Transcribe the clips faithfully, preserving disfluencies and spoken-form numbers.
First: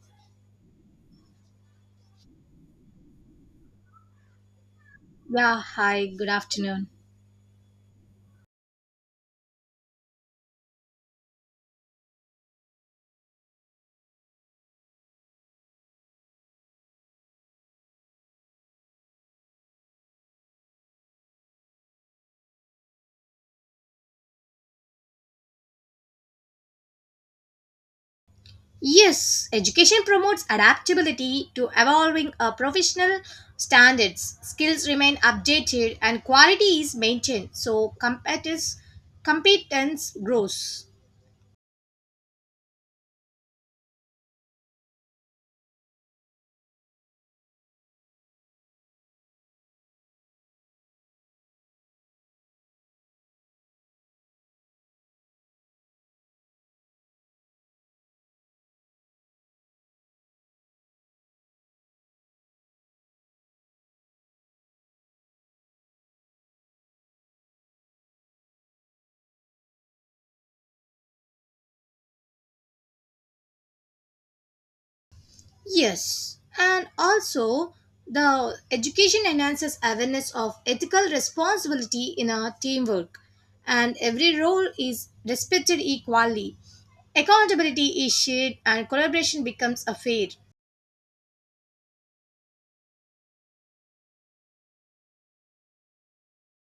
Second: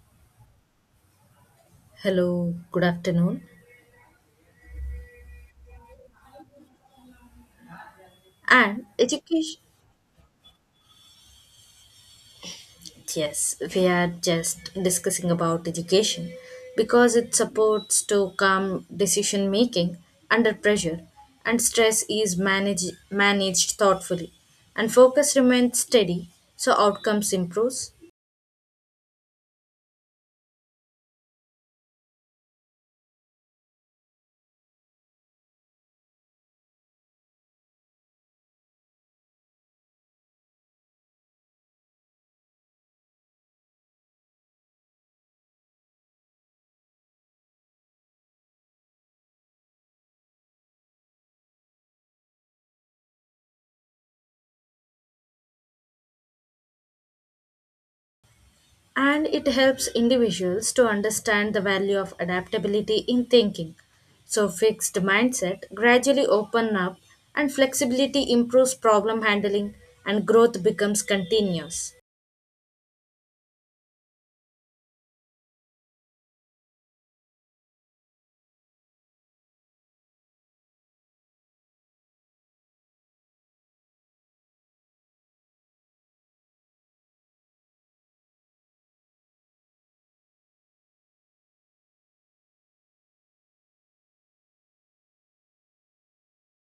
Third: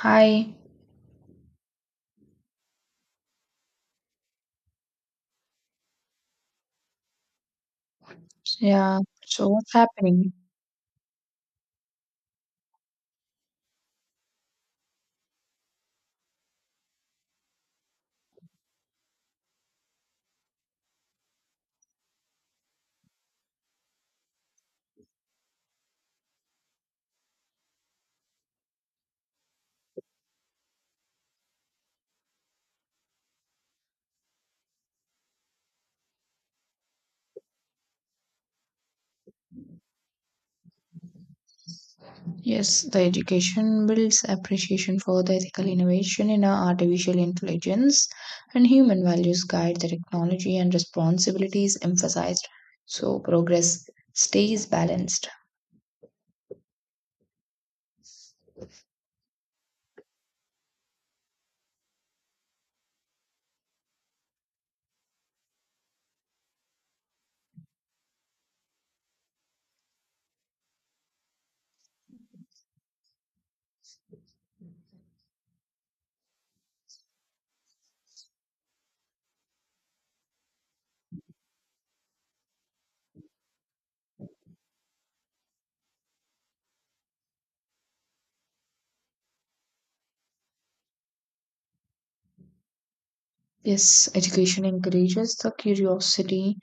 Hi. Hello, good afternoon. Yeah, hi, good afternoon. And Yeah. So education, what's happening? yes, we are just discussing about education because it supports to calm decision making under pressure and stress is managed managed thoughtfully and focus remains steady so outcomes improves Yes, education promotes adaptability to evolving uh, professional standards. Skills remain updated and quality is maintained, so competence, competence grows. Yes, the education builds appreciation for the ethical innovation in our artificial intelligence and human values guide the technology and responsibility is emphasized. So progress stays balanced. and it helps individuals to understand the value of adaptability in thinking. So, fixed mindset gradually open up, and flexibility improves problem handling, and growth becomes continuous. Yes, and also the education enhances awareness of ethical responsibility in our teamwork, and every role is respected equally. Accountability is shared and collaboration becomes a fair. Yes, education encourages the curiosity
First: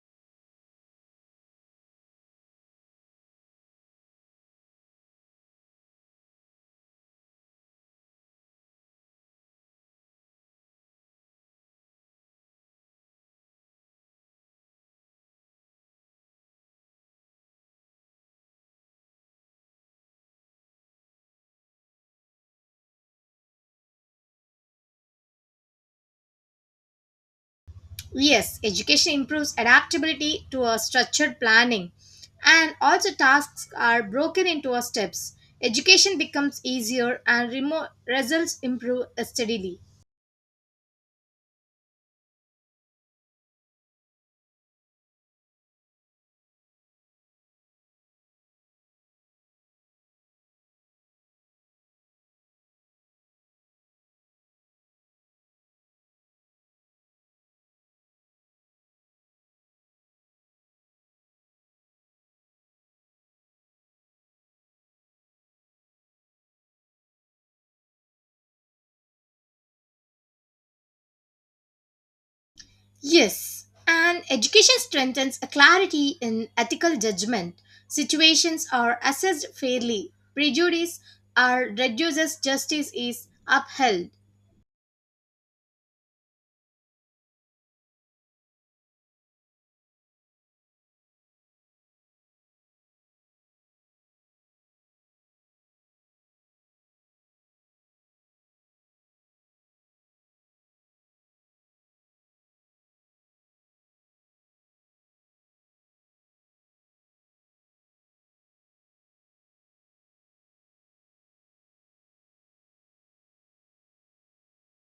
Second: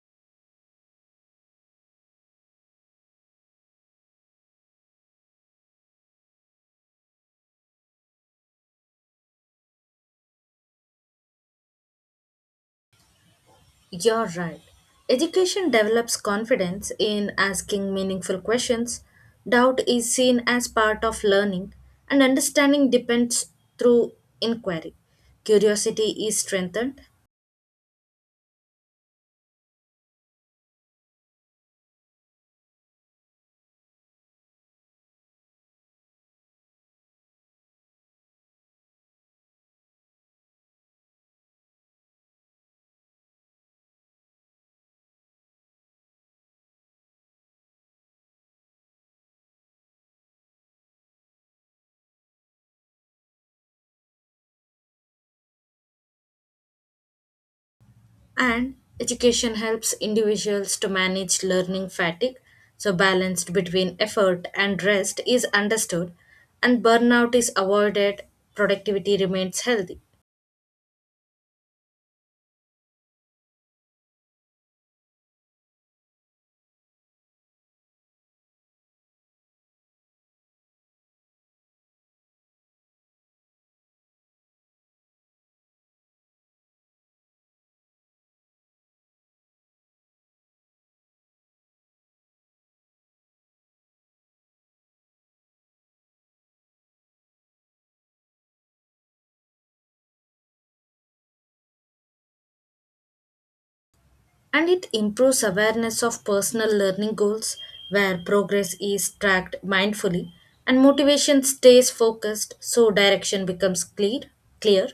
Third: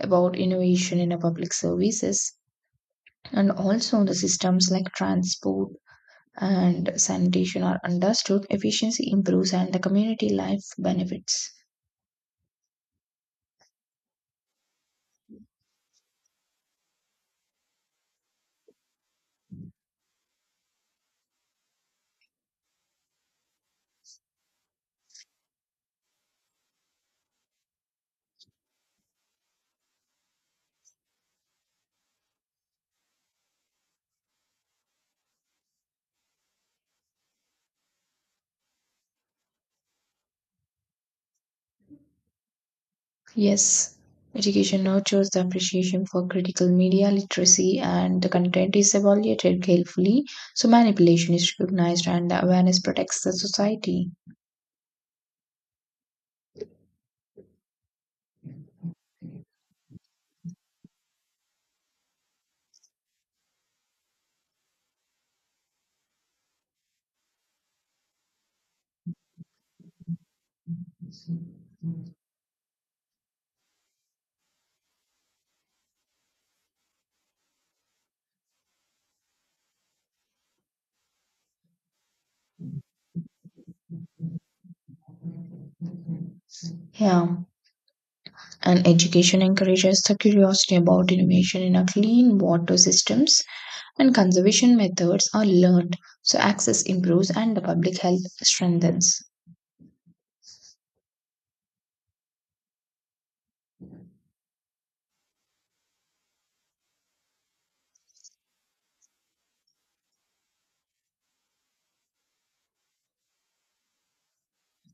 about innovation in our public services and also the systems like transport, and sanitation are understood, efficiency improves and the community life benefits. You're right. Education develops confidence in asking meaningful questions. Doubt is seen as part of learning, and understanding depends through inquiry. Curiosity is strengthened. Yes, education improves adaptability to a structured planning, and also tasks are broken into a steps. Education becomes easier and remo- results improve steadily. Yes, education nurtures the appreciation for critical media literacy and the content is evaluated carefully, so manipulation is recognized and the awareness protects the society. And education helps individuals to manage learning fatigue, so balanced between effort and rest is understood, and burnout is avoided, productivity remains healthy. Yes, and education strengthens a clarity in ethical judgment. Situations are assessed fairly, prejudice are reduces, justice is upheld. Yeah, and education encourages the curiosity about innovation in a clean water systems and conservation methods are learned so access improves and the public health strengthens. And it improves awareness of personal learning goals where progress is tracked mindfully and motivation stays focused so direction becomes clear clear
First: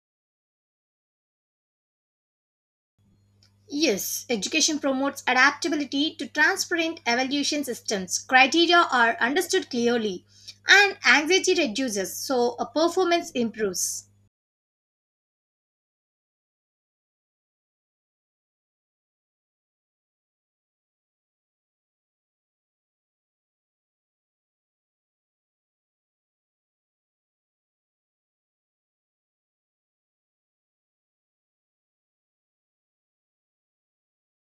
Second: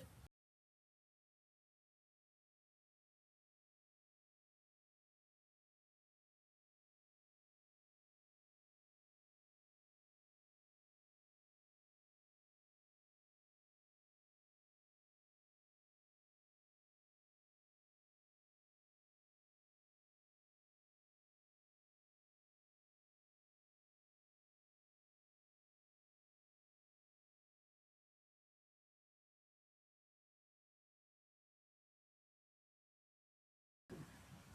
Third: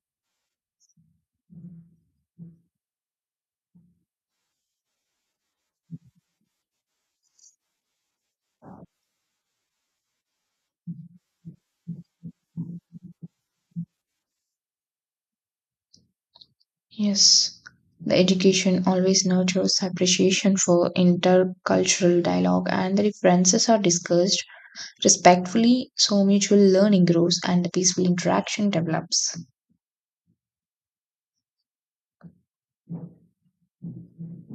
Yes, education promotes adaptability to transparent evaluation systems. Criteria are understood clearly, and anxiety reduces, so a performance improves. Yes, the education always nurtures appreciation for intercultural dialogue and the differences are discussed respectfully so mutual learning grows and the peaceful interaction develops.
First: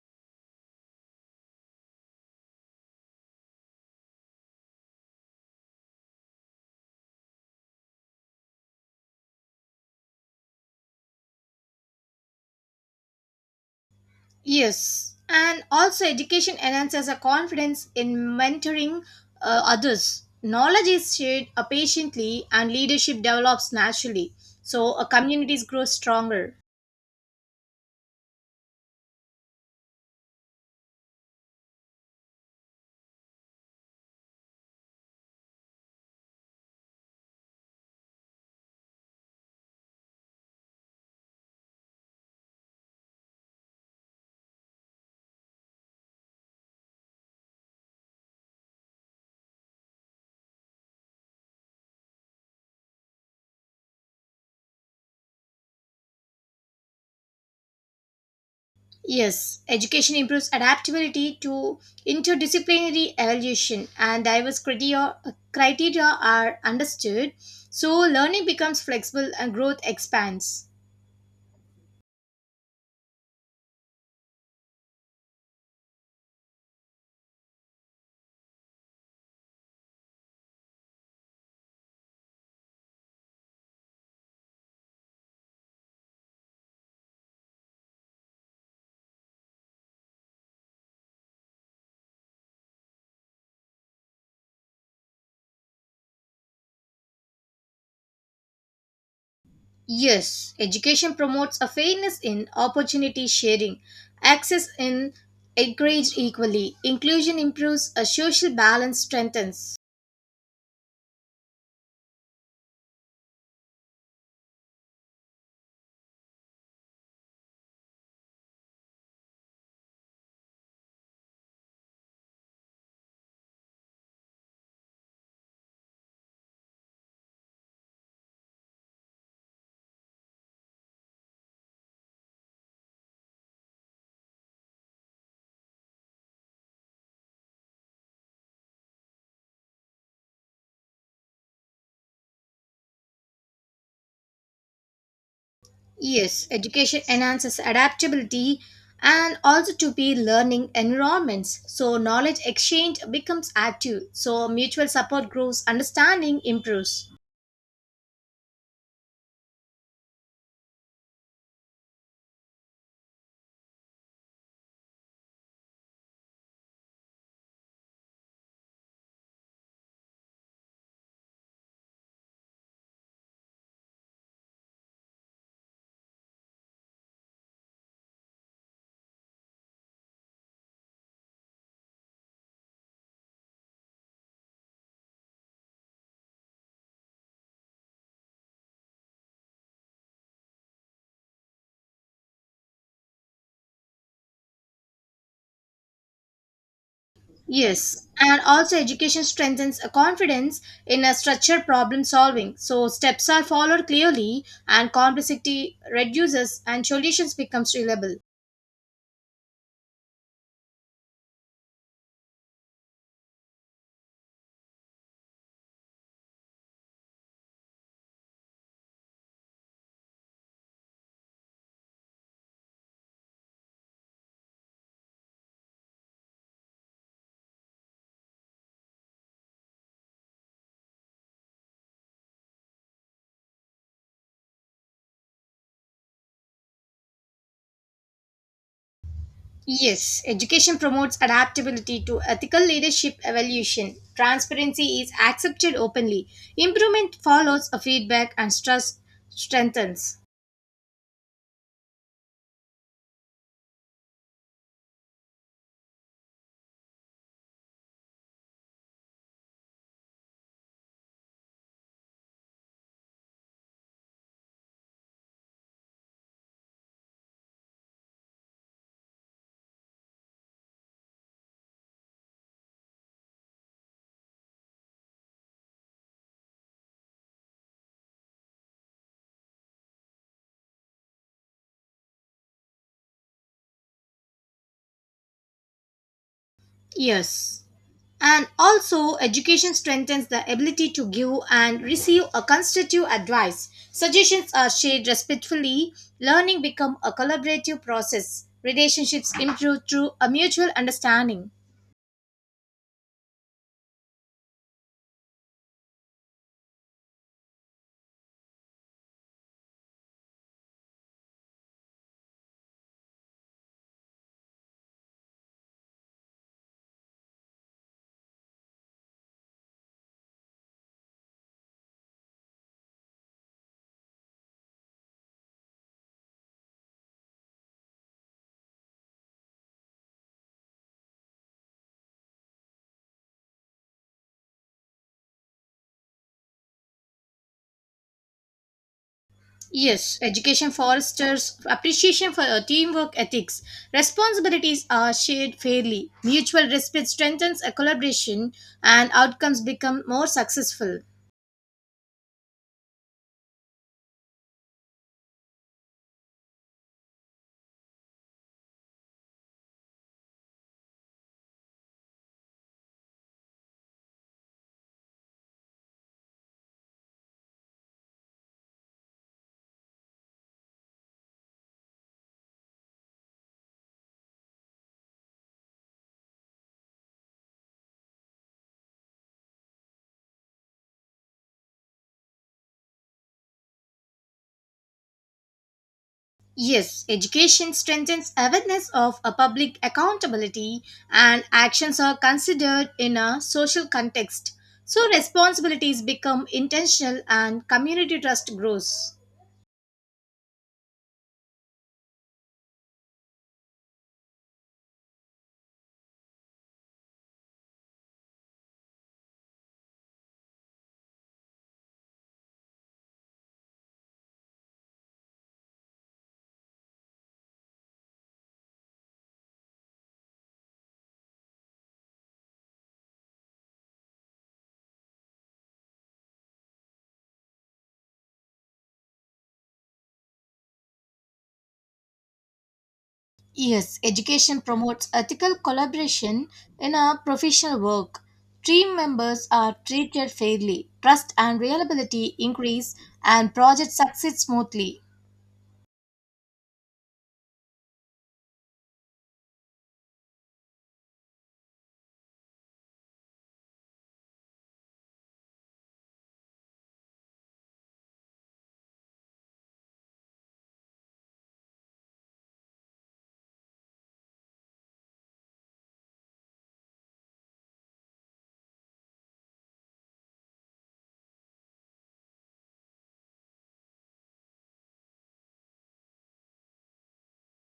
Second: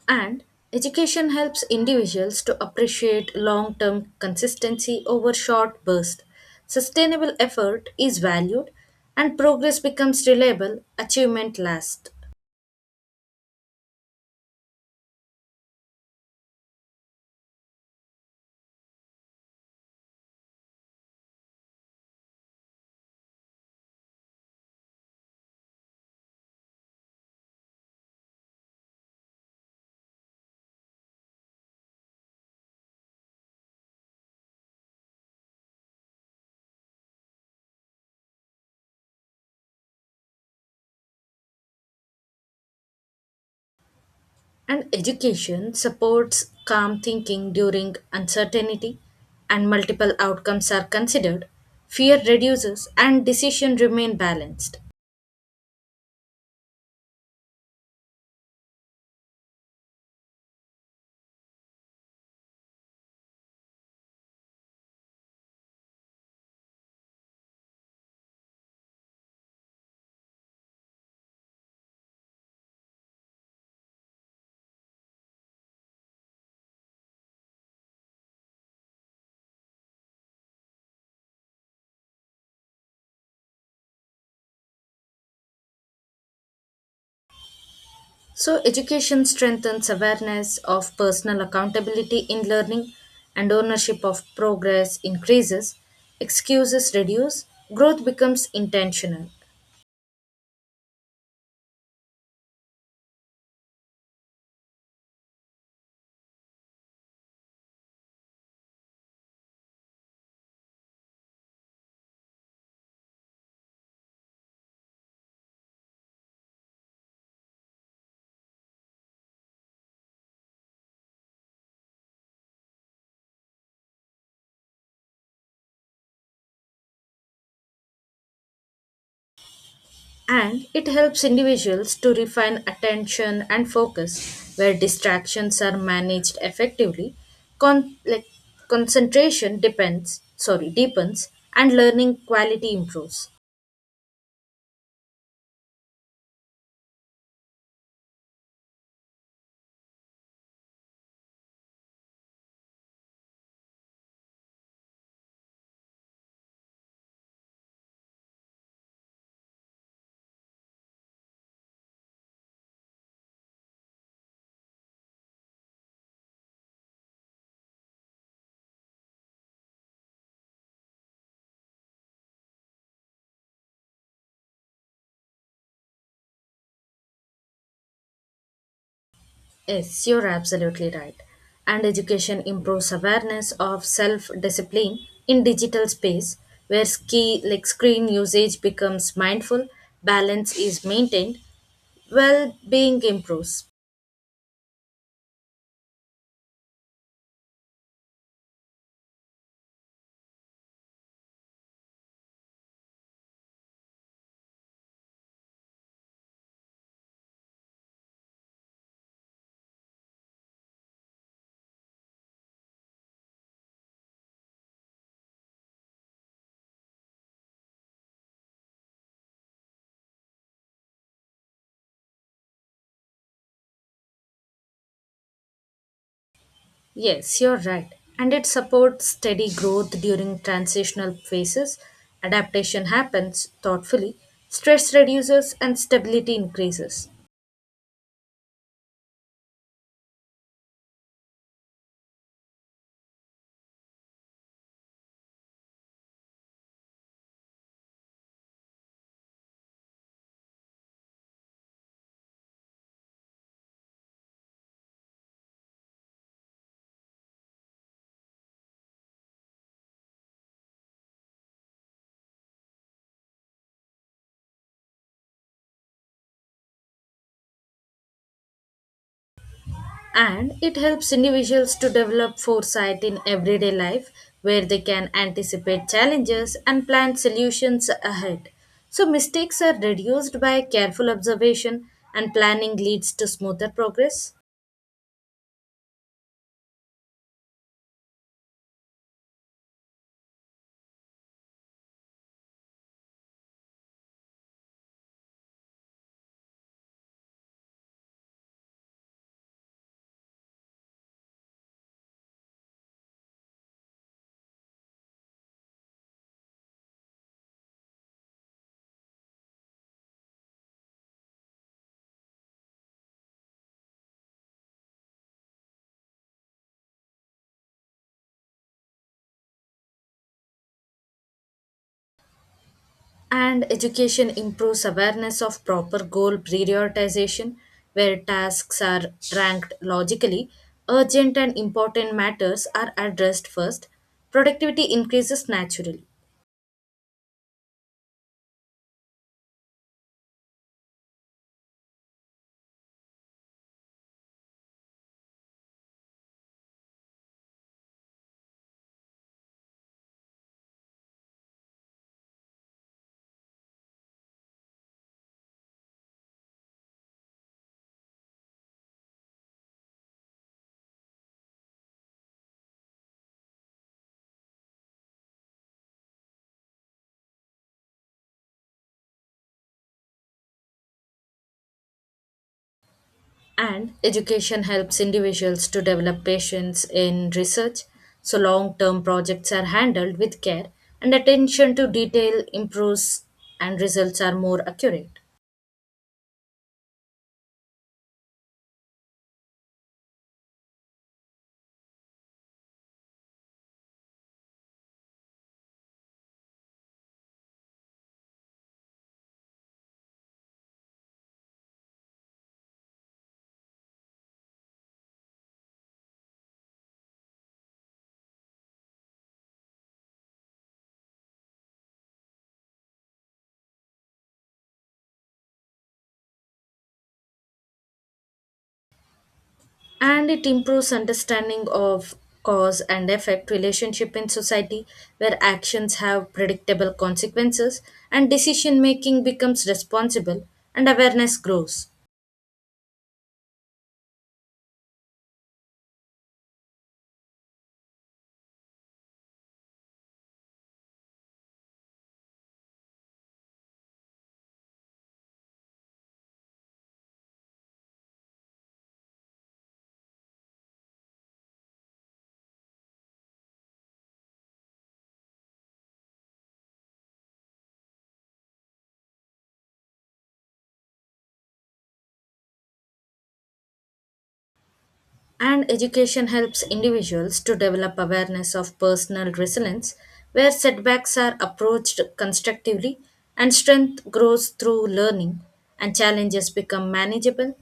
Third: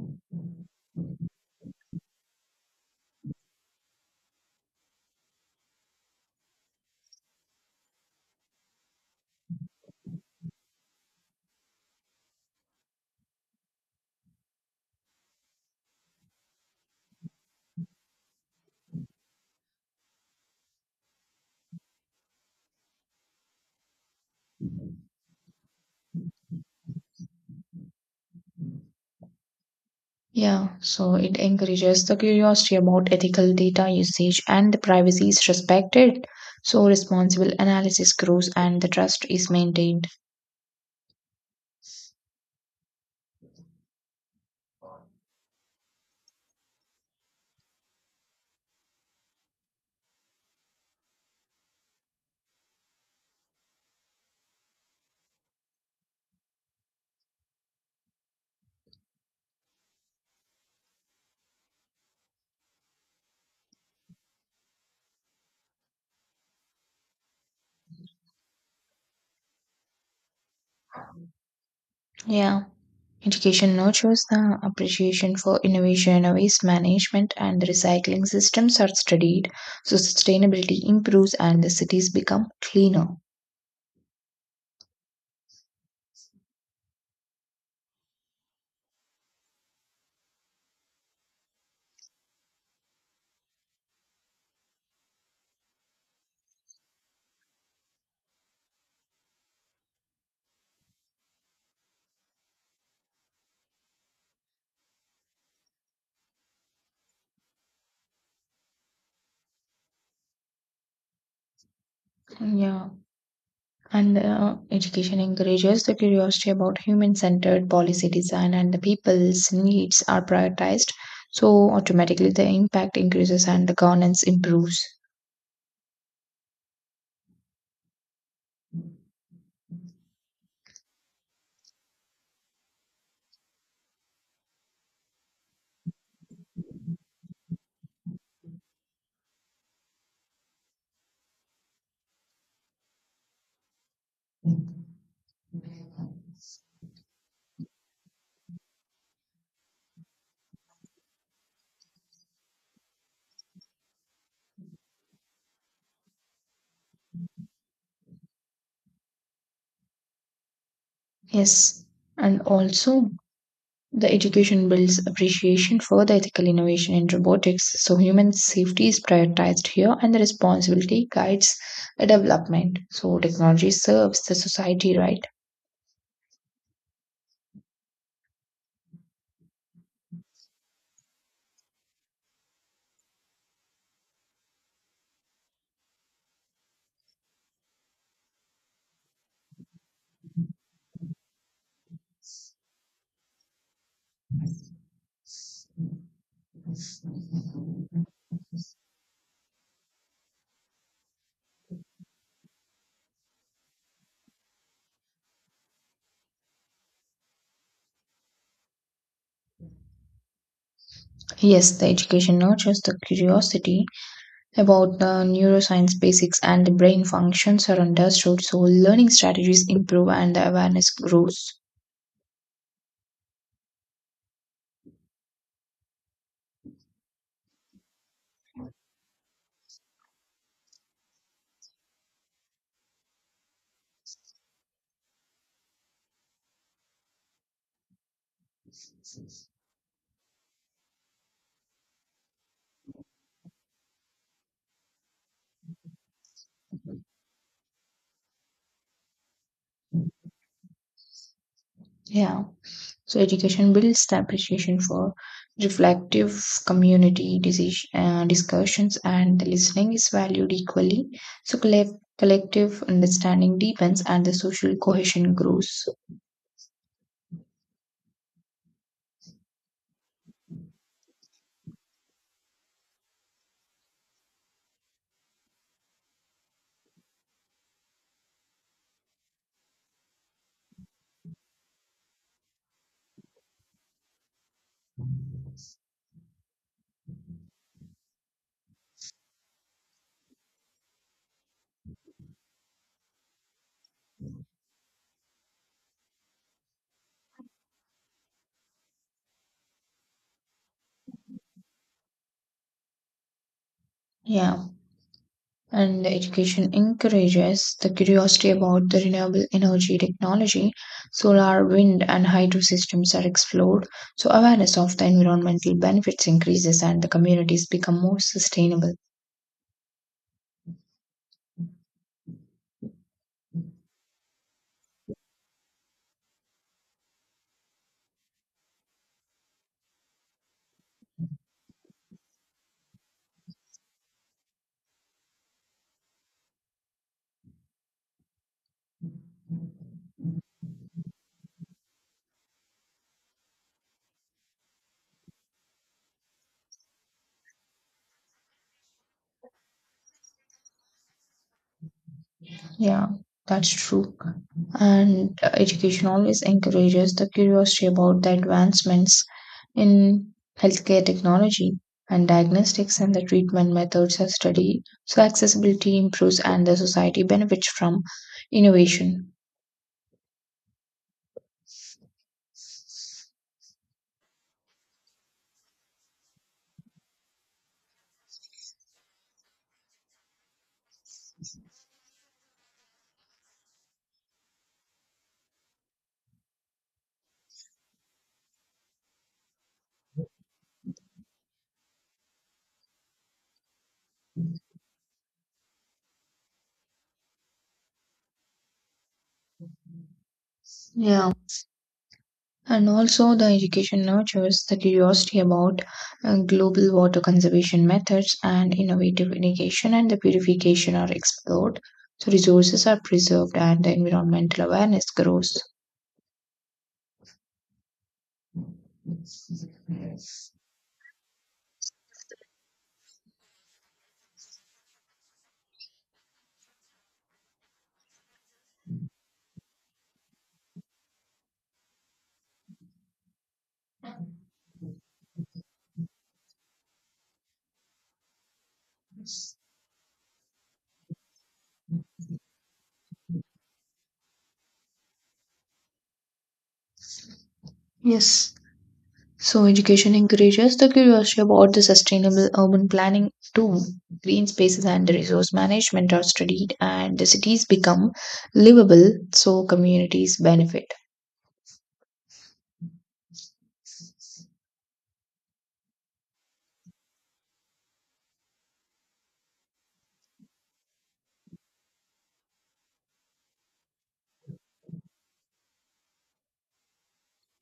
And education helps individuals to appreciate long term consistency over short bursts. Sustainable effort is valued, and progress becomes reliable, achievement lasts. Yes, and also education enhances a confidence in mentoring uh, others. Knowledge is shared uh, patiently, and leadership develops naturally, so a communities grow stronger. Yeah, so it encourages the curiosity about ethical data usage and the privacy is respected. So responsible analysis grows and the trust is maintained. And education supports calm thinking during uncertainty, and multiple outcomes are considered. Fear reduces, and decisions remain balanced. Yes, education improves adaptability to interdisciplinary evaluation and diverse criteria, criteria are understood, so learning becomes flexible and growth expands. Yeah. Education nurtures the appreciation for innovation, waste management, and the recycling systems are studied, so sustainability improves and the cities become cleaner. So, education strengthens awareness of personal accountability in learning and ownership of progress increases, excuses reduce, growth becomes intentional, Yes, education promotes a fairness in opportunity sharing, access in encouraged equally, inclusion improves, a social balance strengthens. Yeah, and uh, education encourages the curiosity about human centered policy design, and the people's needs are prioritized, so automatically the impact increases and the governance improves. and it helps individuals to refine attention and focus where distractions are managed effectively. Con- like, Concentration depends, sorry, deepens, and learning quality improves. Yes, education enhances adaptability and also to be learning environments. So knowledge exchange becomes active. So mutual support grows, understanding improves. Yes, and also the education builds appreciation for the ethical innovation in robotics, so human safety is prioritized here and the responsibility guides the development. So technology serves the society right. Yes, you're absolutely right. And education improves awareness of self-discipline in digital space where ski like screen usage becomes mindful, balance is maintained, well-being improves. Yes, and also education strengthens a confidence in a structured problem solving. So steps are followed clearly and complexity reduces and solutions becomes reliable. Yes, the education nurtures the curiosity about the neuroscience basics and the brain functions are understood, so learning strategies improve and the awareness grows. Yes, you're right. And it supports steady growth during transitional phases. Adaptation happens thoughtfully, stress reduces and stability increases. Yes, education promotes adaptability to ethical leadership evolution. Transparency is accepted openly. Improvement follows a feedback and trust strengthens. Yeah. So education builds the appreciation for reflective community dis- uh, discussions and the listening is valued equally. So colle- collective understanding deepens and the social cohesion grows. And it helps individuals to develop foresight in everyday life where they can anticipate challenges and plan solutions ahead. So, mistakes are reduced by careful observation, and planning leads to smoother progress. Yes. And also, education strengthens the ability to give and receive a constructive advice. Suggestions are shared respectfully. Learning becomes a collaborative process. Relationships improve through a mutual understanding. Yeah, and the education encourages the curiosity about the renewable energy technology. Solar, wind, and hydro systems are explored, so awareness of the environmental benefits increases and the communities become more sustainable. And education improves awareness of proper goal prioritization, where tasks are ranked logically, urgent and important matters are addressed first, productivity increases naturally. Yes, education fosters appreciation for uh, teamwork ethics. Responsibilities are shared fairly. Mutual respect strengthens a collaboration and outcomes become more successful. Yeah, that's true. And uh, education always encourages the curiosity about the advancements in healthcare technology and diagnostics and the treatment methods are studied. So accessibility improves and the society benefits from innovation. And education helps individuals to develop patience in research, so long term projects are handled with care, and attention to detail improves, and results are more accurate. Yes, education strengthens awareness of a public accountability and actions are considered in a social context. So responsibilities become intentional and community trust grows. Yeah. And also, the education nurtures the curiosity about uh, global water conservation methods and innovative irrigation and the purification are explored. So, resources are preserved and the environmental awareness grows. And it improves understanding of cause and effect relationship in society where actions have predictable consequences and decision making becomes responsible and awareness grows. Yes, education promotes ethical collaboration in our professional work. Team members are treated fairly, trust and reliability increase, and projects succeed smoothly. Yes. So, education encourages the curiosity about the sustainable urban planning too. Green spaces and the resource management are studied, and the cities become livable, so communities benefit. And education helps individuals to develop awareness of personal resilience, where setbacks are approached constructively and strength grows through learning and challenges become manageable.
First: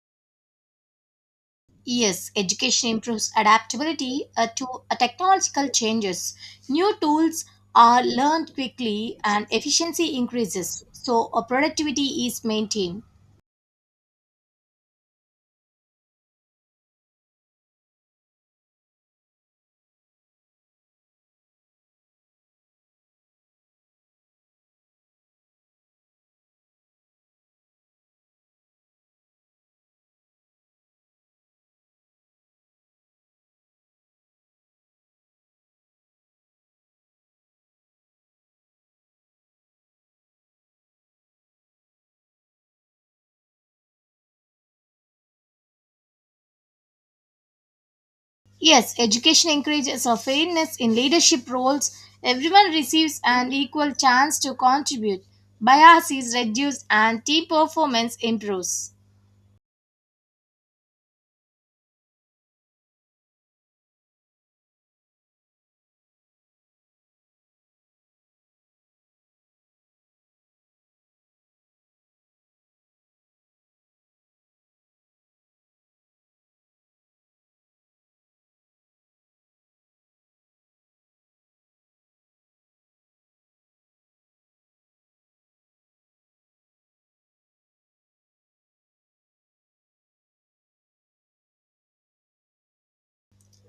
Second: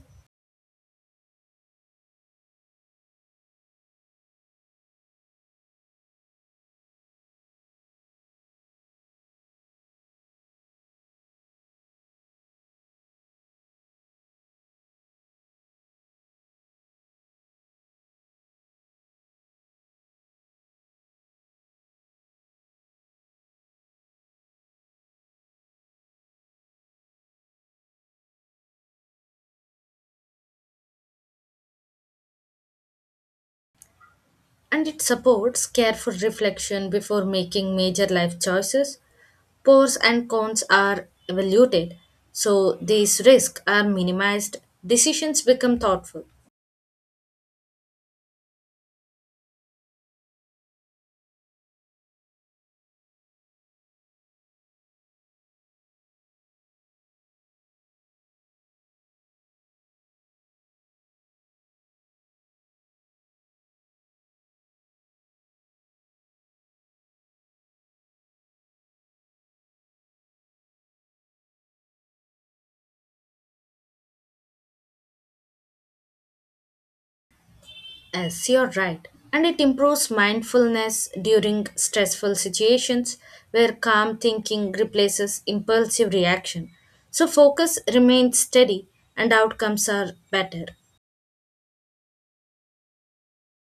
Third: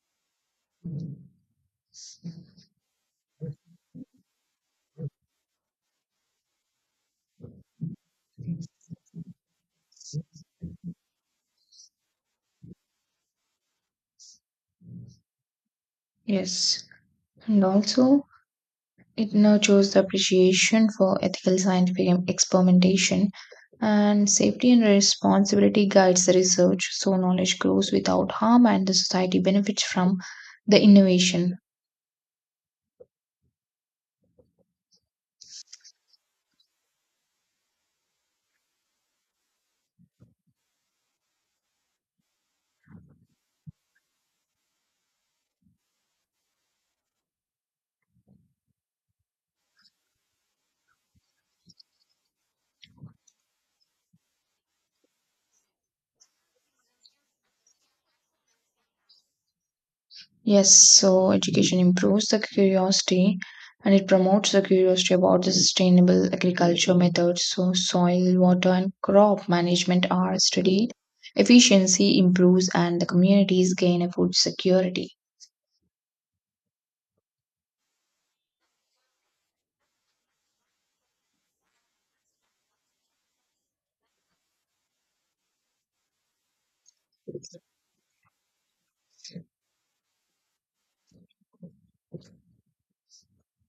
Yes, education improves adaptability uh, to uh, technological changes. New tools are learned quickly and efficiency increases, so uh, productivity is maintained. Yes. And also, it nurtures the appreciation for ethical scientific em- experimentation, and safety and responsibility guides the research, so knowledge grows without harm and the society benefits from the innovation. And it supports careful reflection before making major life choices. Pros and cons are evaluated, so these risks are minimized, decisions become thoughtful. Yes, education encourages a fairness in leadership roles. Everyone receives an equal chance to contribute. Bias is reduced and team performance improves. Yes, so education improves the curiosity and it promotes the curiosity about the sustainable agriculture methods, so soil, water, and crop management are studied. Efficiency improves, and the communities gain a food security. Yes, you're right. And it improves mindfulness during stressful situations where calm thinking replaces impulsive reaction. So focus remains steady and outcomes are better.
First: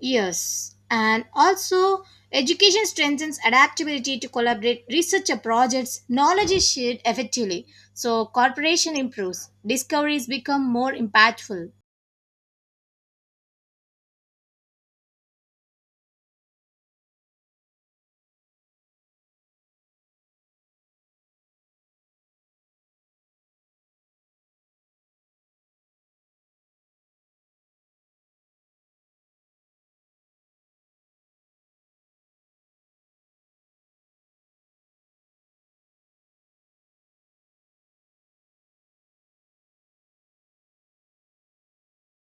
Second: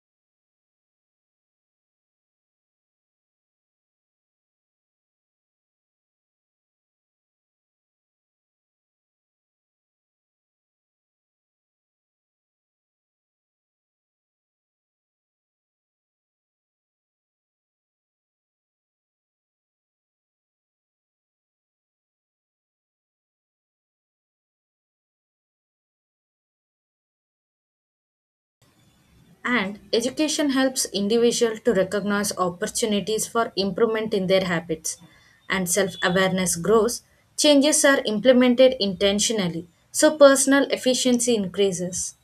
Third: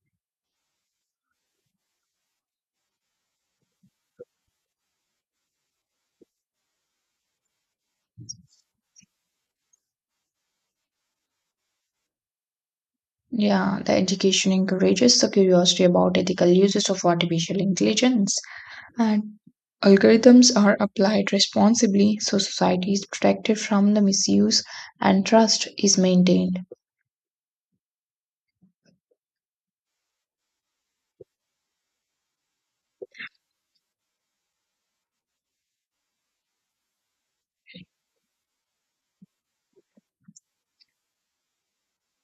Yes, and also education strengthens adaptability to collaborate research projects. Knowledge is shared effectively, so cooperation improves. Discoveries become more impactful. Yeah, the education encourages the curiosity about ethical uses of artificial intelligence, and algorithms are applied responsibly so society is protected from the misuse and trust is maintained. And education helps individual to recognize opportunities for improvement in their habits. And self-awareness grows, changes are implemented intentionally, so personal efficiency increases.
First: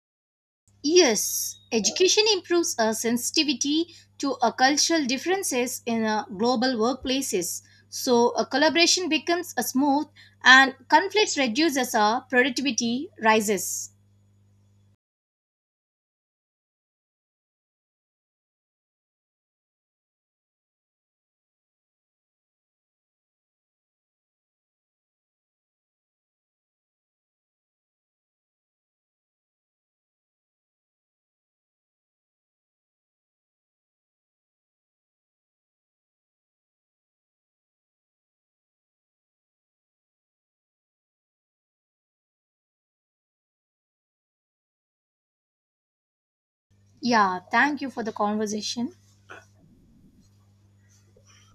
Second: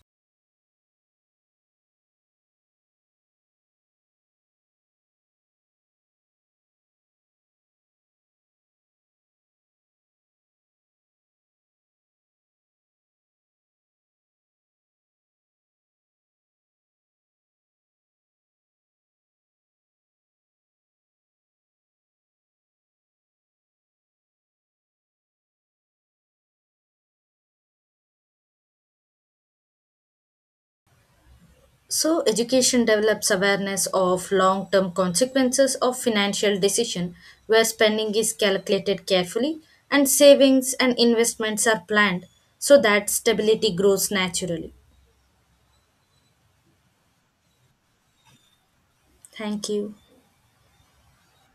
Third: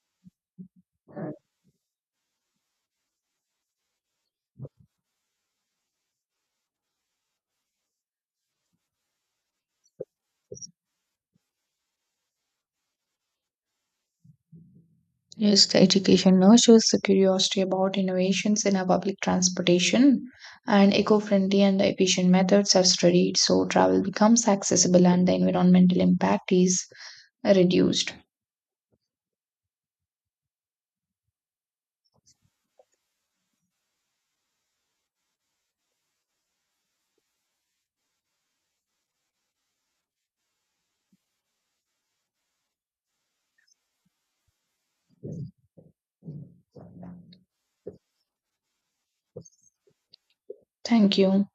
Yes, education improves our sensitivity to a cultural differences in a global workplaces. So a collaboration becomes a smooth and conflicts reduces our productivity rises. Yes, the education nurtures the curiosity about innovations in our public transportation, and eco friendly and efficient methods are studied so travel becomes accessible and the environmental impact is reduced. So, education develops awareness of long term consequences of financial decision where spending is calculated carefully and savings and investments are planned so that stability grows naturally. Yeah, thank you for the conversation. Thank you. Thank you.